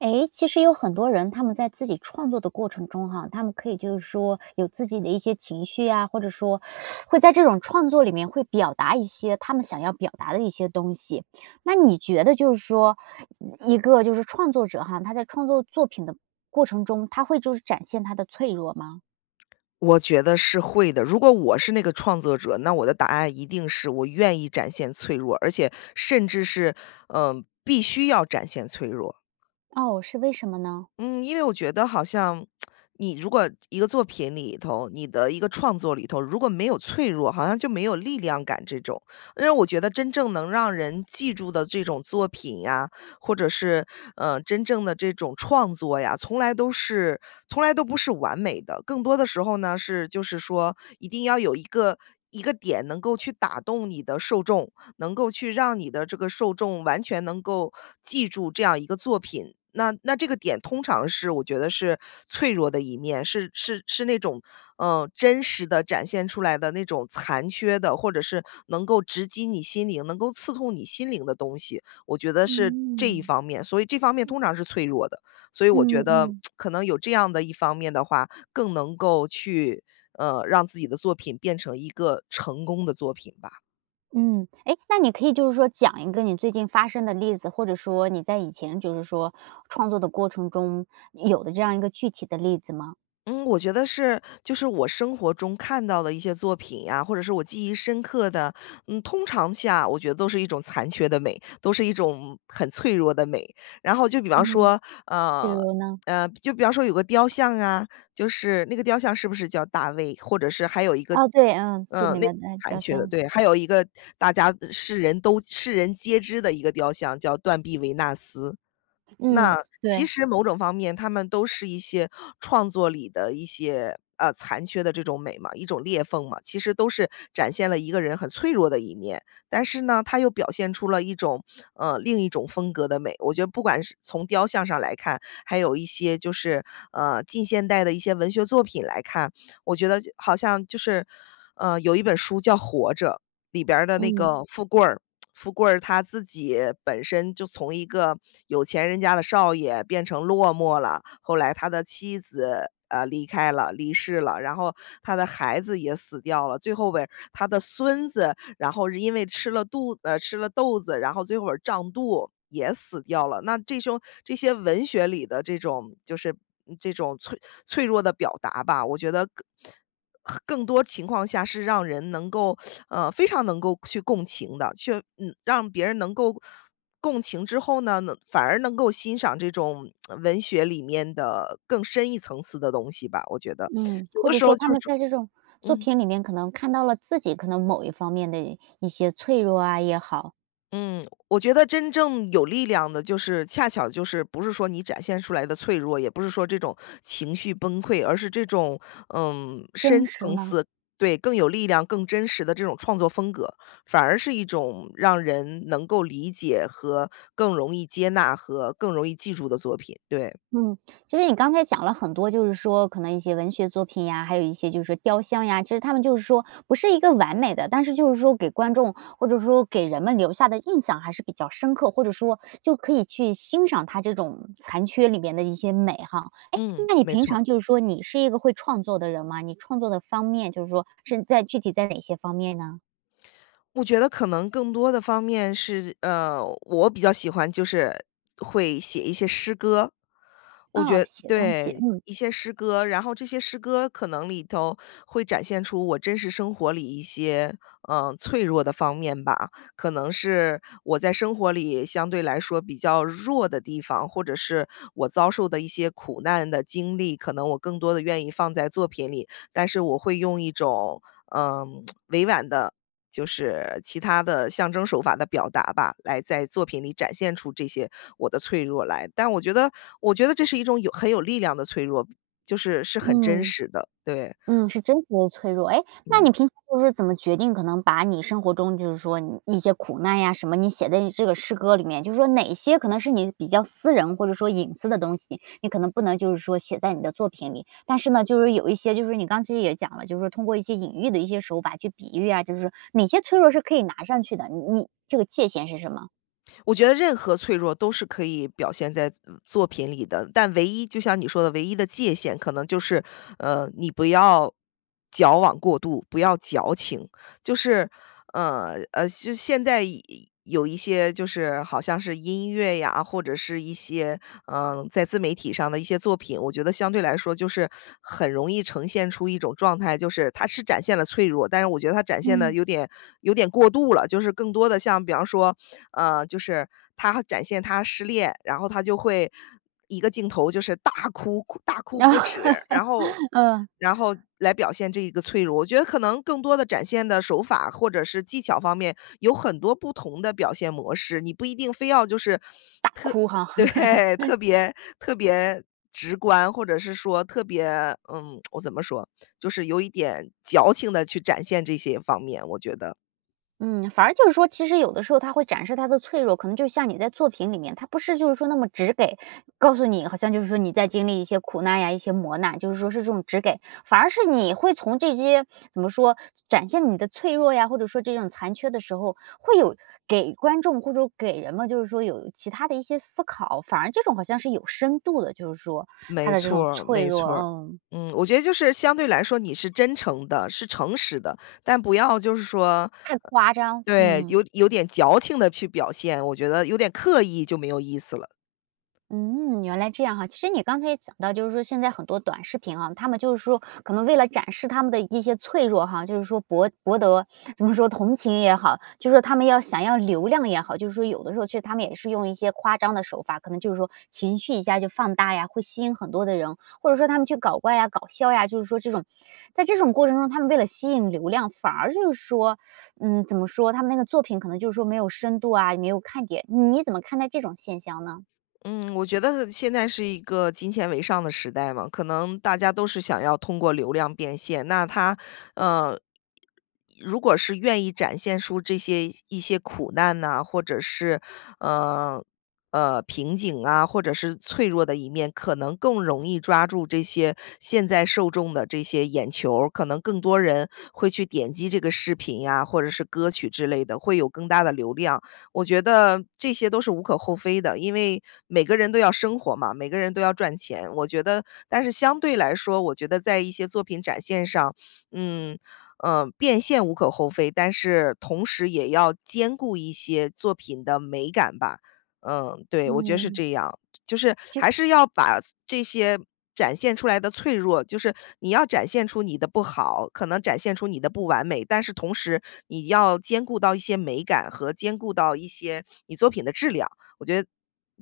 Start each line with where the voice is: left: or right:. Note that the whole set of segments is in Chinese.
right: 诶，其实有很多人他们在自己创作的过程中哈，他们可以就是说，有自己的一些情绪呀，或者说 会在这种创作里面，会表达一些他们想要表达的一些东西。那你觉得就是说，一个就是创作者哈，他在创作作品的过程中，他会就是展现他的脆弱吗？
left: 我觉得是会的，如果我是那个创作者，那我的答案一定是我愿意展现脆弱，而且甚至是，呃，必须要展现脆弱。
right: 哦，是为什么呢？
left: 嗯，因为我觉得好像，你如果一个作品里头，你的一个创作里头，如果没有脆弱，好像就没有力量感这种。因为我觉得真正能让人记住的这种作品呀，或者是，呃，真正的这种创作呀，从来都是从来都不是完美的。更多的时候呢，是就是说一定要有一个一个点，能够去打动你的受众，能够去让你的这个受众，完全能够记住这样一个作品。那那这个点通常是我觉得是脆弱的一面，是是是那种，呃，真实地展现出来的那种残缺的，或者是能够直击你心灵，能够刺痛你心灵的东西。我觉得是这一
right: 嗯。
left: 方面，所以这方面通常是脆弱的，所以我
right: 嗯
left: 觉得
right: 嗯。
left: 可能有这样的一方面的话，更能够去，呃，让自己的作品变成一个成功的作品吧。
right: 嗯，诶，那你可以就是说讲一个你最近发生的例子，或者说你在以前就是说创作的过程中，有的这样一个具体的例子吗？
left: 嗯，我觉得是就是我生活中看到的一些作品啊，或者是我记忆深刻的，嗯，通常下我觉得都是一种残缺的美，都是一种很脆弱的美。然后就比方
right: 嗯，
left: 说，
right: 比
left: 呃，
right: 如呢？
left: 呃，就比方说有个雕像啊，就是那个雕像是不是叫大卫？或者是还有一个
right: 哦，对，嗯，著
left: 嗯，
right: 名
left: 那
right: 的那
left: 残
right: 雕
left: 缺的，
right: 像。
left: 对。还有一个大家世人都世人皆知的一个雕像，叫“断臂维纳斯”。
right: 嗯，
left: 那其
right: 对。
left: 实某种方面，它们都是一些创作里的一些呃，残缺的这种美嘛，一种裂缝嘛，其实都是展现了一个人很脆弱的一面。但是呢，它又表现出了一种呃，另一种风格的美。我觉得不管是从雕像上来看，还有一些就是，呃，近现代的一些文学作品来看，我觉得就好像就是，呃，有一本书叫《活着》，里边儿的那
right: 嗯。
left: 个富贵儿，富贵儿他自己本身，就从一个有钱人家的少爷，变成落寞了，后来他的妻子，啊，离开了离世了。然后他的孩子也死掉了，最后边儿，他的孙子，然后是因为吃了肚呃，吃了豆子，然后最后会儿胀肚，也死掉了。那这凶这些文学里的这种就是嗯，这种脆脆弱的表达吧，我觉得更很更多情况下是让人能够 呃，非常能够去共情的。去嗯，让别人能够共情之后呢，能反而能够欣赏这种 文学里面的更深一层次的东西吧，我觉得。
right: 嗯，
left: 有
right: 或
left: 的
right: 者
left: 时候
right: 说他
left: 就
right: 们
left: 是
right: 在这种作
left: 嗯。
right: 品里面，可能看到了自己可能某一方面的一些脆弱啊也好。
left: 嗯，我觉得真正有力量的就是恰巧就是，不是说你展现出来的脆弱，也不是说这种情绪崩溃，而是这种，呃，
right: 真
left: 深
right: 实
left: 层
right: 吗？
left: 次对，更有力量、更真实的这种创作风格，反而是一种让人能够理解，和更容易接纳，和更容易记住的作品，对。
right: 嗯，其实你刚才讲了很多，就是说可能一些文学作品呀，还有一些就是说雕像呀，其实它们就是说，不是一个完美的，但是就是说给观众，或者说给人们留下的印象还是比较深刻，或者说，就可以去欣赏它这种残缺里面的一些美哈。哎，
left: 嗯，
right: 那你
left: 没
right: 平
left: 错儿。
right: 常就是说，你是一个会创作的人吗？你创作的方面，就是说是在具体在哪些方面呢？
left: 我觉得可能更多的方面是呃，我比较喜欢就是会写一些诗歌。我
right: 哦，
left: 觉
right: 写东西，
left: 对，
right: 嗯。
left: 一些诗歌。然后这些诗歌，可能里头会展现出，我真实生活里一些，呃，脆弱的方面吧。可能是我在生活里，相对来说比较弱的地方，或者是我遭受的一些苦难的经历。可能我更多地愿意放在作品里，但是我会用一种，呃，委婉的就是其它的象征手法的表达吧，来在作品里展现出这些我的脆弱来。但我觉得我觉得这是一种有很有力量的脆弱，就是，是很真
right: 嗯，
left: 实的，对。
right: 嗯，是真实的脆弱。诶，那你
left: 嗯。
right: 平常就是说怎么决定，可能把你生活中就是说你一些苦难呀什么，你写在你这个诗歌里面，就是说哪些可能是你比较私人，或者说隐私的东西，你可能不能就是说写在你的作品里？但是呢，就是有一些就是你刚才其实也讲了，就是通过一些隐喻的一些手法，去比喻啊，就是哪些脆弱是可以拿上去的，你你这个界限是什么？
left: 我觉得任何脆弱都是可以表现在，嗯，作品里的，但唯一就像你说的唯一的界限，可能就是，呃，你不要矫枉过度，不要矫情。就是呃呃就现在有有一些就是好像是音乐呀，或者是一些，呃，在自媒体上的一些作品，我觉得相对来说就是很容易呈现出一种状态就是它是展现了脆弱，但是我觉得它展现得
right: 嗯。
left: 有点有点过度了，就是更多的像比方说，呃，就是它展现他失恋，然后它就会一个镜头就是大哭大哭不止，然后
right: 嗯。
left: 然后来表现这一个脆弱。我觉得可能更多的展现的手法，或者是技巧方面有很多不同的表现模式，你不一定非要就是
right: 大
left: 特
right: 哭哈。
left: 对，特 别特别直观，或者是说特别嗯，我怎么说？就是有一点矫情地去展现这些方面，我觉得。
right: 嗯，反而就是说其实有的时候它会展示他的脆弱，可能就像你在作品里面，它不是就是说那么直给，告诉你好像就是说你在经历一些苦难呀，一些磨难，就是说是这种直给。反而是你会从这些怎么说展现你的脆弱呀，或者说这种残缺的时候，会有给观众或者给人们就是说有其它的一些思考，反而这种好像是有深度的就是说它
left: 没
right: 的这
left: 错
right: 种
left: 儿，
right: 脆
left: 没
right: 弱
left: 错儿，
right: 嗯。
left: 嗯。我觉得就是相对来说你是真诚的，是诚实的，但不要就是说呃
right: 太夸张。
left: 对，
right: 嗯。
left: 有有点矫情地去表现，我觉得有点刻意就没有意思了。
right: 嗯，原来这样哈。其实你刚才也讲到就是说现在很多短视频啊，它们就是说可能为了展示它们的一些脆弱哈，就是说博博得怎么说同情也好，就是说它们要想要流量也好，就是说有的时候其实它们也是用一些夸张的手法，可能就是说情绪一下就放大呀，会吸引很多的人，或者说它们去搞怪呀，搞笑呀就是说这种在这种过程中它们为了吸引流量，反而就是说嗯，怎么说它们那个作品可能就是说没有深度啊，没有看点。嗯你怎么看待这种现象呢？
left: 嗯，我觉得现在是一个金钱为上的时代嘛，可能大家都是想要通过流量变现。那他呃，如果是愿意展现出这些一些苦难呐，或者是，呃，呃，瓶颈啊，或者是脆弱的一面，可能更容易抓住这些现在受众的这些眼球儿，可能更多人会去点击这个视频啊，或者是歌曲之类的，会有更大的流量。我觉得这些都是无可厚非的，因为每个人都要生活嘛，每个人都要赚钱。我觉得但是相对来说，我觉得在一些作品展现上，嗯，呃，变现无可厚非，但是同时也要兼顾一些作品的美感吧。嗯，对，我觉得是
right: 嗯。
left: 这样。就是
right: 就
left: 还是要把这些展现出来的脆弱就是你要展现出你的不好，可能展现出你的不完美，但是同时你要兼顾到一些美感，和兼顾到一些你作品的质量。我觉得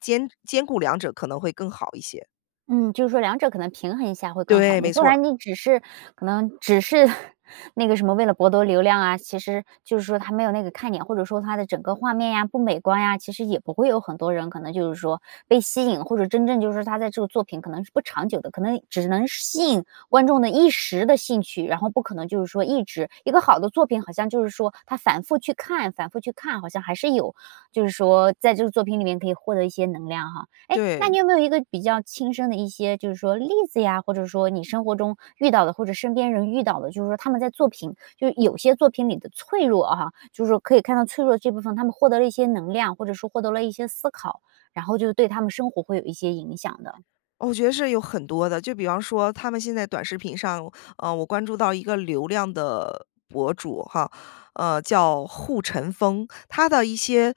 left: 兼兼顾两者可能会更好一些。
right: 嗯，就是说2者可能平衡一下会更好，
left: 对，没
right: 你不
left: 错儿。
right: 然你只是可能只是 那个什么为了博得流量啊，其实就是说它没有那个看点，或者说它的整个画面呀不美观呀，其实也不会有很多人可能就是说被吸引，或者真正就是说他在这个作品可能是不长久的，可能只能是吸引观众的一时的兴趣，然后不可能就是说一直一个好的作品好像就是说，它反复去看反复去看，好像还是有，就是说在这个作品里面可以获得一些能量哈。诶，那你
left: 对。
right: 有没有一个比较亲身的一些就是说例子呀，或者说你生活中遇到的，或者身边人遇到的，就是说他们在作品就是有些作品里的脆弱哈，就是说可以看到脆弱的这部分，他们获得了一些能量，或者说获得了一些思考，然后就对他们生活会有一些影响的？
left: 我觉得是有很多的。就比方说他们现在短视频上，呃，我关注到一个流量的博主哈，呃，叫户晨风。他的一些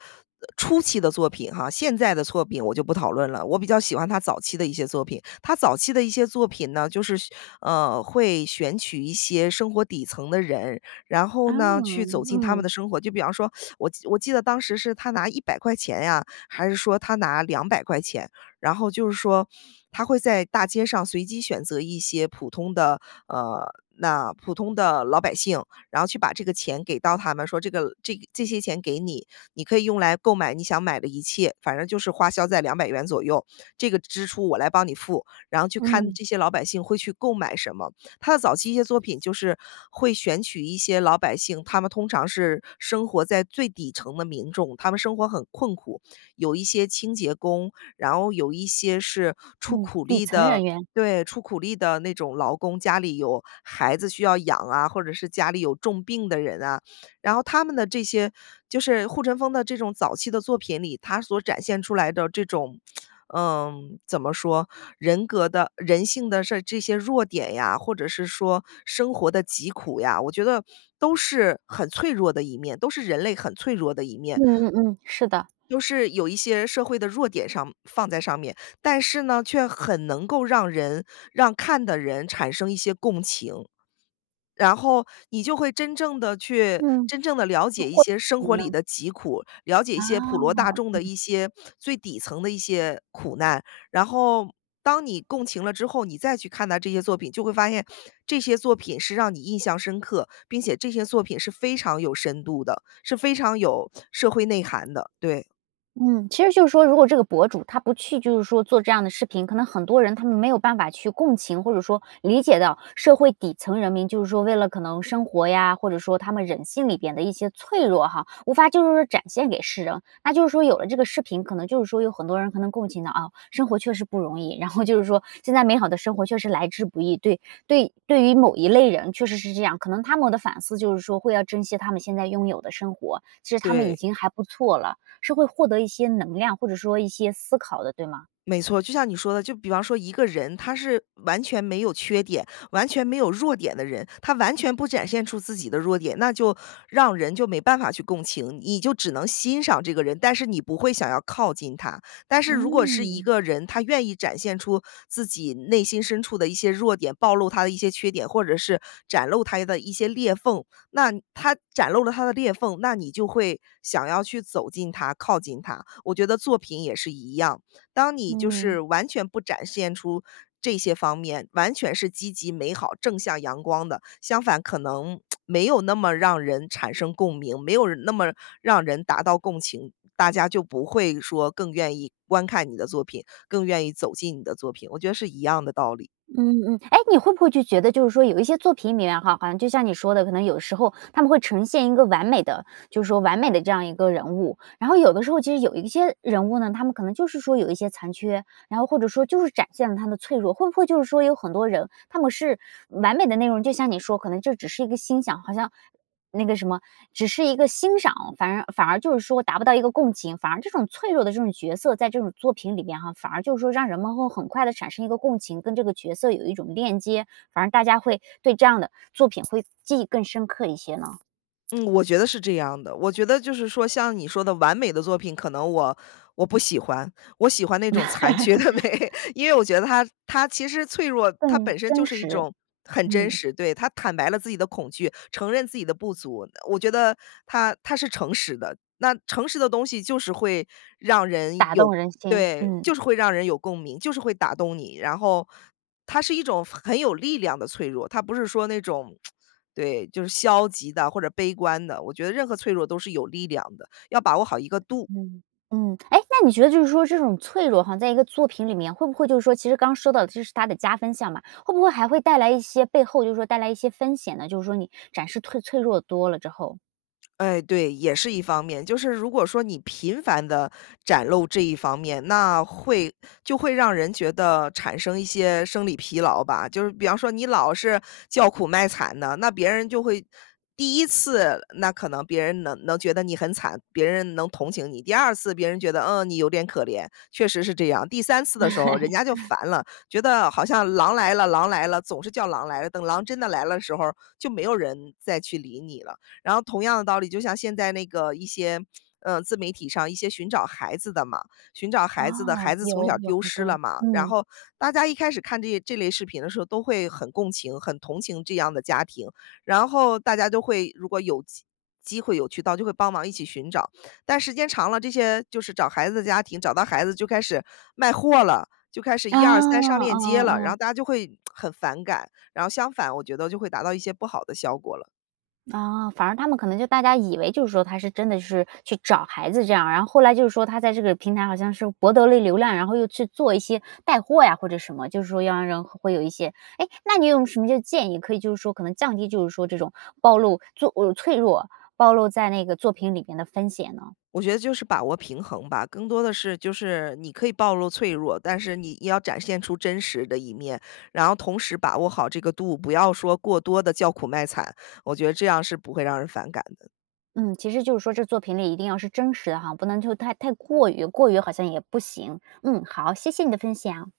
left: 初期的作品哈，现在的作品我就不讨论了，我比较喜欢他早期的一些作品。他早期的一些作品呢，就是呃，会选取一些生活底层的人，然后
right: 啊，
left: 呢去走进他们的
right: 嗯。
left: 生活。就比方说 我我记得当时是他拿¥100呀，还是说他拿¥200，然后就是说，他会在大街上随机选择一些普通的，呃，那普通的老百姓，然后去把这个钱给到他们，说这个这这些钱给你，你可以用来购买你想买的一切。反正就是花销在¥200左右，这个支出我来帮你付，然后去看
right: 嗯。
left: 这些老百姓会去购买什么。他的早期一些作品就是会选取一些老百姓，他们通常是生活在最底层的民众，他们生活很困苦。有一些清洁工，然后有一些是出
right: 嗯，
left: 苦
right: 底
left: 力
right: 层
left: 的
right: 人员。
left: 对，出苦力的那种劳工，家里有孩子需要养啊，或者是家里有重病的人啊。然后他们的这些就是户晨风的这种早期的作品里，他所展现出来的这种，嗯，怎么说，人格的人性的事儿这些弱点呀，或者是说生活的疾苦呀，我觉得都是很脆弱的一面，都是人类很脆弱的一面。
right: 嗯嗯嗯，是的。
left: 又是有一些社会的弱点上放在上面，但是呢，却很能够让人让看的人产生一些共情。然后你就会真正地去
right: 嗯。
left: 真正地了解一些生活
right: 那获得了什
left: 里
right: 么呢？
left: 的疾苦，了解一
right: 哦，
left: 些普罗大众的
right: 嗯。
left: 一些最底层的一些苦难。然后当你共情了之后，你再去看待这些作品，就会发现这些作品是让你印象深刻，并且这些作品是非常有深度的，是非常有社会内涵的，对。
right: 嗯，其实就是说如果这个博主他不去就是说做这样的视频，可能很多人他们没有办法去共情，或者说理解到社会底层人民就是说为了可能生活呀，或者说他们人性里边的一些脆弱哈，无法就是说展现给世人。那就是说有了这个视频，可能就是说有很多人可能共情到，啊，生活确实不容易，然后就是说现在美好的生活确实来之不易，对对对于某一类人确实是这样，可能他们的反思就是说会要珍惜他们现在拥有的生活，其实他们已
left: 对。
right: 经还不错了，是会获得一些能量或者说一些思考的，对吗？
left: 没错，就像你说的，就比方说一个人他是完全没有缺点、完全没有弱点的人，他完全不展现出自己的弱点，那就让人就没办法去共情，你就只能欣赏这个人，但是你不会想要靠近他。但是如果是一
right: 嗯。
left: 个人，他愿意展现出自己内心深处的一些弱点，暴露他的一些缺点，或者是展露他的一些裂缝，那他展露了他的裂缝，那你就会想要去走近他，靠近他。我觉得作品也是一样，当你就
right: 嗯。
left: 是完全不展现出这些方面，完全是积极美好、正向阳光的，相反可能 没有那么让人产生共鸣，没有那么让人达到共情，大家就不会说更愿意观看你的作品，更愿意走进你的作品，我觉得是一样的道理。
right: 嗯，嗯。诶，你会不会觉得就是说有一些作品里面哈，好像就像你说的，可能有时候它们会呈现一个完美的就是说完美的这样一个人物，然后有的时候其实有一些人物呢，他们可能就是说有一些残缺，然后或者说就是展现了他的脆弱，会不会就是说有很多人他们是完美的内容，就像你说可能就只是一个欣赏，好像那个什么只是一个欣赏，反而反而就是说达不到一个共情，反而这种脆弱的这种角色在这种作品里面哈，反而就是说让人们会很快地产生一个共情，跟这个角色有一种链接，反而大家会对这样的作品会记忆更深刻一些呢？
left: 嗯，我觉得是这样的。我觉得就是说像你说的完美的作品，可能我我不喜欢，我喜欢那种残缺的美，因为我觉 得它它其实脆弱，它
right: 更
left: 本身就
right: 真
left: 是一
right: 实。
left: 种很真
right: 嗯。
left: 实对，它坦白了自己的恐惧，承认自己的不足，我觉得呃，它它是诚实的。那诚实的东西就是会让人
right: 打动
left: 有
right: 人心，
left: 对，
right: 嗯。
left: 就是会让人有共鸣，就是会打动你。然后它是一种很有力量的脆弱，它不是说那种 对，就是消极的或者悲观的，我觉得任何脆弱都是有力量的，要把握好一个度。
right: 嗯，嗯，诶，那你觉得就是说这种脆弱哈，在一个作品里面会不会就是说其实刚说到的这是它的加分项嘛，会不会还会带来一些背后就是说带来一些风险呢，就是说你展示退脆弱多了之后？
left: 哎，对，也是一方面，就是如果说你频繁地展露这一方面，那会就会让人觉得产生一些生理疲劳吧，就是比方说你老是叫苦卖惨的，那别人就会第1次，那可能别人能能觉得你很惨，别人能同情你；第2次，别人觉得，嗯，你有点可怜，确实是这样；第3次的时候人家就 烦了，觉得好像狼来了狼来了，总是叫狼来了，等狼真的来了的时候儿，就没有人再去理你了。然后同样的道理，就像现在那个一些，呃，自媒体上一些寻找孩子的嘛，寻找孩子的
right: 哦，
left: 孩子从小
right: 有有
left: 丢
right: 很
left: 失了
right: 多，
left: 嘛，然
right: 嗯。
left: 后大家一开始看这些这类视频的时候都会很共情，很同情这样的家庭。然后大家都会如果有机机会有渠道就会帮忙一起寻找，但时间长了，这些就是找孩子的家庭，找到孩子就开始卖货了，就开始
right: 哦，
left: 1、2、3上链接
right: 哦哦
left: 了，然
right: 哦。
left: 后大家就会 很反感，然后相反我觉得就会达到一些不好的效果了。
right: 哦，反而他们可能就大家以为就是说他是真的是去找孩子这样，然后后来就是说他在这个平台好像是博得了流量，然后又去做一些带货呀或者什么，就是说要让人会有一些哎，那你有什么就建议，可以就是说可能降低就是说这种暴露，就哦，脆弱暴露在那个作品里面的风险呢？
left: 我觉得就是把握平衡吧，更多的是就是你可以暴露脆弱，但是你要展现出真实的一面，然后同时把握好这个度，不要说过多地叫苦卖惨，我觉得这样是不会让人反感的。
right: 嗯，其实就是说这作品里一定要是真实的哈，不能就太太过于，过于好像也不行。嗯，好，谢谢你的分享。